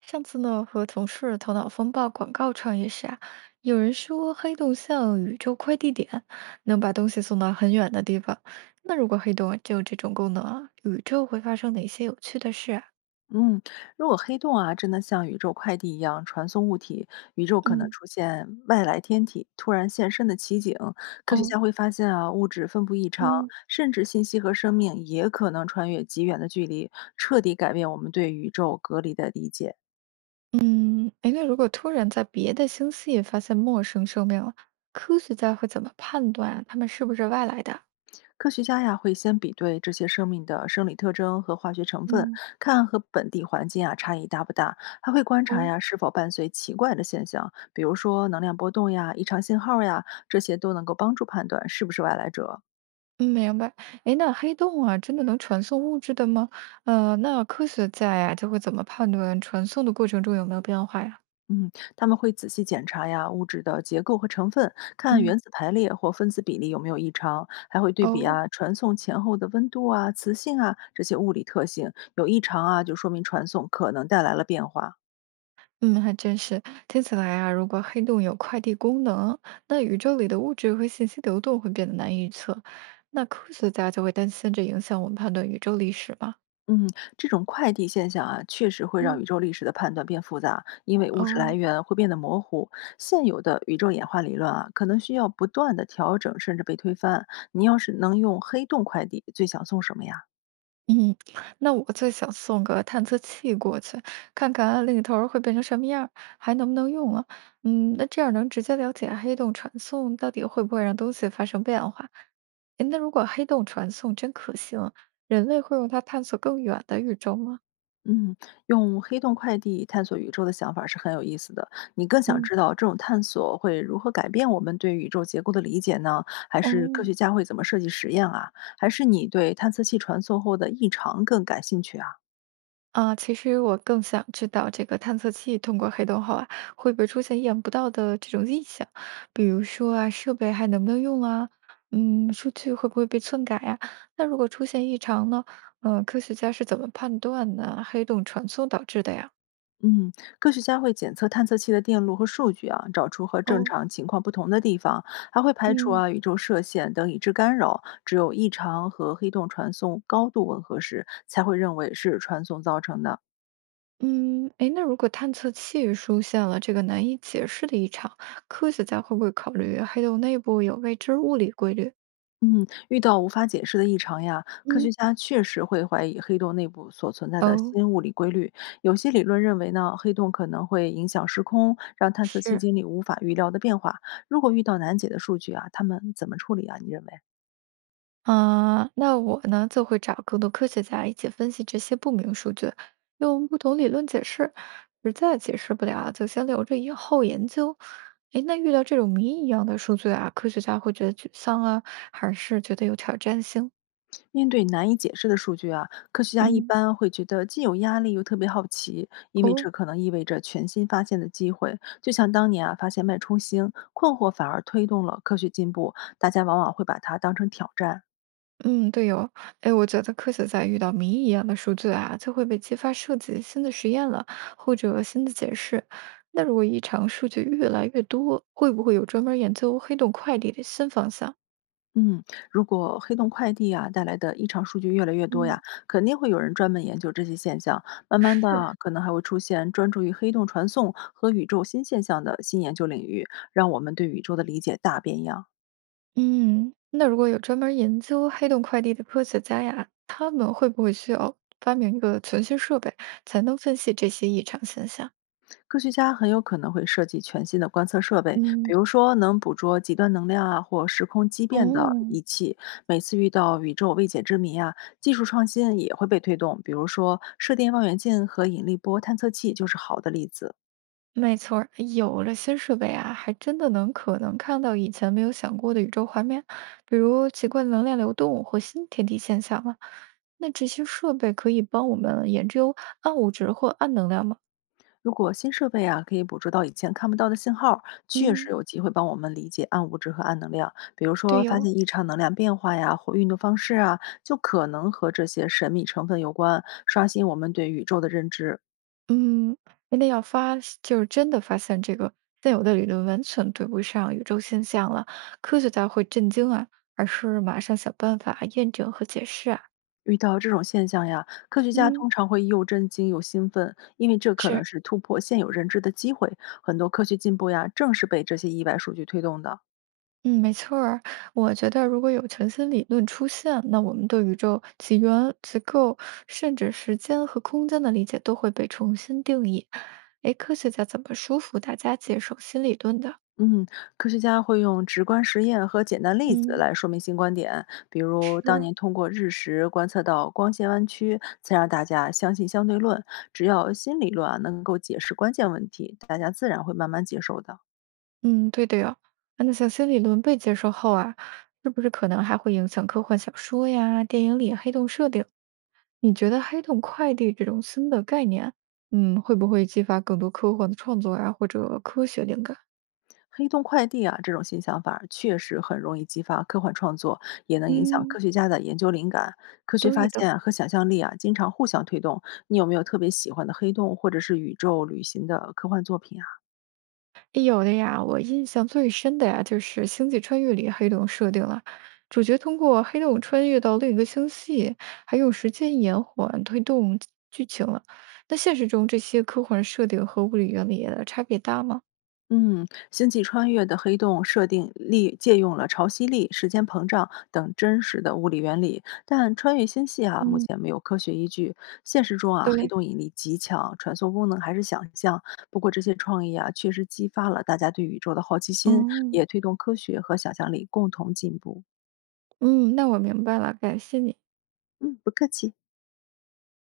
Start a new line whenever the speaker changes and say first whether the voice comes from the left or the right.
right: 上次呢，和同事头脑风暴广告创业时啊，有人说黑洞像宇宙快递点，能把东西送到很远的地方。那如果黑洞啊，只有这种功能啊，宇宙会发生哪些有趣的事啊？
left: 嗯，如果黑洞啊真的像宇宙快递一样传送物体，宇宙可能
right: 嗯，
left: 出现外来天体突然现身的奇景。科学
right: 哦，
left: 家会发现啊，物质分布异常，
right: 嗯
left: 甚至信息和生命也可能穿越极远的距离，彻底改变我们对宇宙隔离的理解。
right: 嗯，哎，那如果突然在别的星系发现陌生生命了，科学家会怎么判断啊他们是不是外来的啊？
left: 科学家呀会先比对这些生命的生理特征和化学成分，
right: 嗯，
left: 看和本地环境啊差异大不大，还会观察
right: 哦。
left: 呀是否伴随奇怪的现象，比如说能量波动呀、异常信号呀，这些都能够帮助判断是不是外来者。
right: 嗯，明白。诶，那黑洞啊，真的能传送物质的吗？那科学家呀，就会怎么判断传送的过程中有没有变化呀？
left: 嗯，他们会仔细检查呀物质的结构和成分，看
right: 嗯，
left: 原子排列或分子比例有没有异常，还会对比
right: 哦，
left: 啊传送前后的温度啊、磁性啊这些物理特性，有异常啊就说明传送可能带来了变化。
right: 嗯，还真是。听起来啊，如果黑洞有快递功能，那宇宙里的物质和信息流动会变得难预测。那科学家就会担心这影响我们判断宇宙历史吗？
left: 嗯，这种快递现象啊，确实会让
right: 嗯，
left: 宇宙历史的判断变复杂，因为物质来
right: 哦。
left: 源会变得模糊。现有的宇宙演化理论啊，可能需要不断的调整，甚至被推翻。你要是能用黑洞快递，最想送什么呀？
right: 嗯，那我最想送个探测器过去，看看另一头儿会变成什么样儿还能不能用啊？嗯，那这样能直接了解黑洞传送到底会不会让东西发生变化。诶那如果黑洞传送真可行，人类会用它探索更远的宇宙吗？
left: 嗯，用黑洞快递探索宇宙的想法是很有意思的。你更想
right: 嗯，
left: 知道这种探索会如何改变我们对宇宙结构的理解呢？还是科
right: 哦，
left: 学家会怎么设计实验啊？还是你对探测器传送后的异常更感兴趣啊？
right: 啊，其实我更想知道这个探测器通过黑洞后啊，会不会出现意想不到的这种异响？比如说啊，设备还能不能用啊？嗯，数据会不会被篡改呀、那如果出现异常呢？科学家是怎么判断呢？黑洞传送导致的呀？
left: 嗯，科学家会检测探测器的电路和数据啊，找出和正
right: 哦，
left: 常情况不同的地方，还会排除
right: 嗯
left: 啊宇宙射线等已知干扰。只有异常和黑洞传送高度吻合时，才会认为是传送造成的。
right: 嗯，哎，那如果探测器出现了这个难以解释的异常，科学家会不会考虑黑洞内部有未知物理规律？
left: 嗯，遇到无法解释的异常呀，科学
right: 嗯，
left: 家确实会怀疑黑洞内部所存在的
right: 哦，
left: 新物理规律。有些理论认为呢，黑洞可能会影响时空，让探测器
right: 是。
left: 经历无法预料的变化。如果遇到难解的数据啊，他们怎么处理啊？你认为啊？
right: 啊，那我呢就会找更多科学家一起分析这些不明数据，用不同理论解释，实在解释不了啊就先留着以后研究。诶，那遇到这种谜一样的数据啊，科学家会觉得沮丧啊，还是觉得有挑战性？
left: 面对难以解释的数据啊，科学家一
right: 嗯，
left: 般会觉得既有压力又特别好奇，因为
right: 哦，
left: 这可能意味着全新发现的机会。就像当年啊发现脉冲星，困惑反而推动了科学进步，大家往往会把它当成挑战。
right: 嗯，对哦，哎，我觉得科学家遇到谜一样的数据啊，就会被激发设计新的实验了，或者新的解释。那如果异常数据越来越多，会不会有专门研究黑洞快递的新方向？
left: 嗯，如果黑洞快递啊带来的异常数据越来越多呀，
right: 嗯，
left: 肯定会有人专门研究这些现象。慢慢
right: 是，
left: 的，可能还会出现专注于黑洞传送和宇宙新现象的新研究领域，让我们对宇宙的理解大变样。
right: 嗯，那如果有专门研究黑洞快递的科学家呀，他们会不会需要发明一个全新设备，才能分析这些异常现象？
left: 科学家很有可能会设计全新的观测设备，比
right: 嗯，
left: 如说能捕捉极端能量啊或时空畸变的
right: 哦，
left: 仪器。每次遇到宇宙未解之谜啊，技术创新也会被推动，比如说射电望远镜和引力波探测器就是好的例子。
right: 没错儿，有了新设备啊，还真的能可能看到以前没有想过的宇宙画面，比如奇怪能量流动或新天体现象了。那这些设备可以帮我们研究暗物质或暗能量吗？
left: 如果新设备啊可以捕捉到以前看不到的信号，确实
right: 嗯，
left: 有机会帮我们理解暗物质和暗能量，比如
right: 对
left: 说发
right: 哟、
left: 现异常能量变化呀或运动方式啊，就可能和这些神秘成分有关，刷新我们对宇宙的认知。
right: 嗯，真那要发，就是真的发现这个现有的理论完全对不上宇宙现象了，科学家会震惊啊，而是马上想办法验证和解释啊。
left: 遇到这种现象呀，科学家
right: 嗯，
left: 通常会又震惊又兴奋，因为这可能
right: 是，
left: 是突破现有认知的机会。很多科学进步呀，正是被这些意外数据推动的。
right: 嗯，没错儿。我觉得如果有全新理论出现，那我们对宇宙起源、结构，甚至时间和空间的理解都会被重新定义。哎，科学家怎么说服大家接受新理论的？
left: 嗯，科学家会用直观实验和简单例子
right: 嗯，
left: 来说明新观点，比如当
right: 是。
left: 年通过日食观测到光线弯曲，才让大家相信相对论。只要新理论啊能够解释关键问题，大家自然会慢慢接受的。
right: 嗯，对的哟。啊那像新理论被接受后啊，是不是可能还会影响科幻小说呀、电影里黑洞设定？你觉得黑洞快递这种新的概念，嗯，会不会激发更多科幻的创作啊，或者科学灵感？
left: 黑洞快递啊，这种新想法确实很容易激发科幻创作，也能影响科
right: 嗯，
left: 学家的研究灵感。科学发
right: 对
left: 现
right: 的，
left: 啊和想象力啊，经常互相推动。你有没有特别喜欢的黑洞或者是宇宙旅行的科幻作品啊？
right: 有的呀，我印象最深的呀，就是《星际穿越》里黑洞设定了，主角通过黑洞穿越到另一个星系，还用时间延缓推动剧情了。那现实中这些科幻设定和物理原理的差别大吗？
left: 嗯，《星际穿越》的黑洞设定力借用了潮汐力、时间膨胀等真实的物理原理，但穿越星系啊，目
right: 嗯，
left: 前没有科学依据。现实中啊，黑
right: 对，
left: 洞引力极强，传送功能还是想象。不过这些创意啊，确实激发了大家对宇宙的好奇心，
right: 嗯
left: 也推动科学和想象力共同进步。
right: 嗯，那我明白了，感谢你。
left: 嗯，不客气。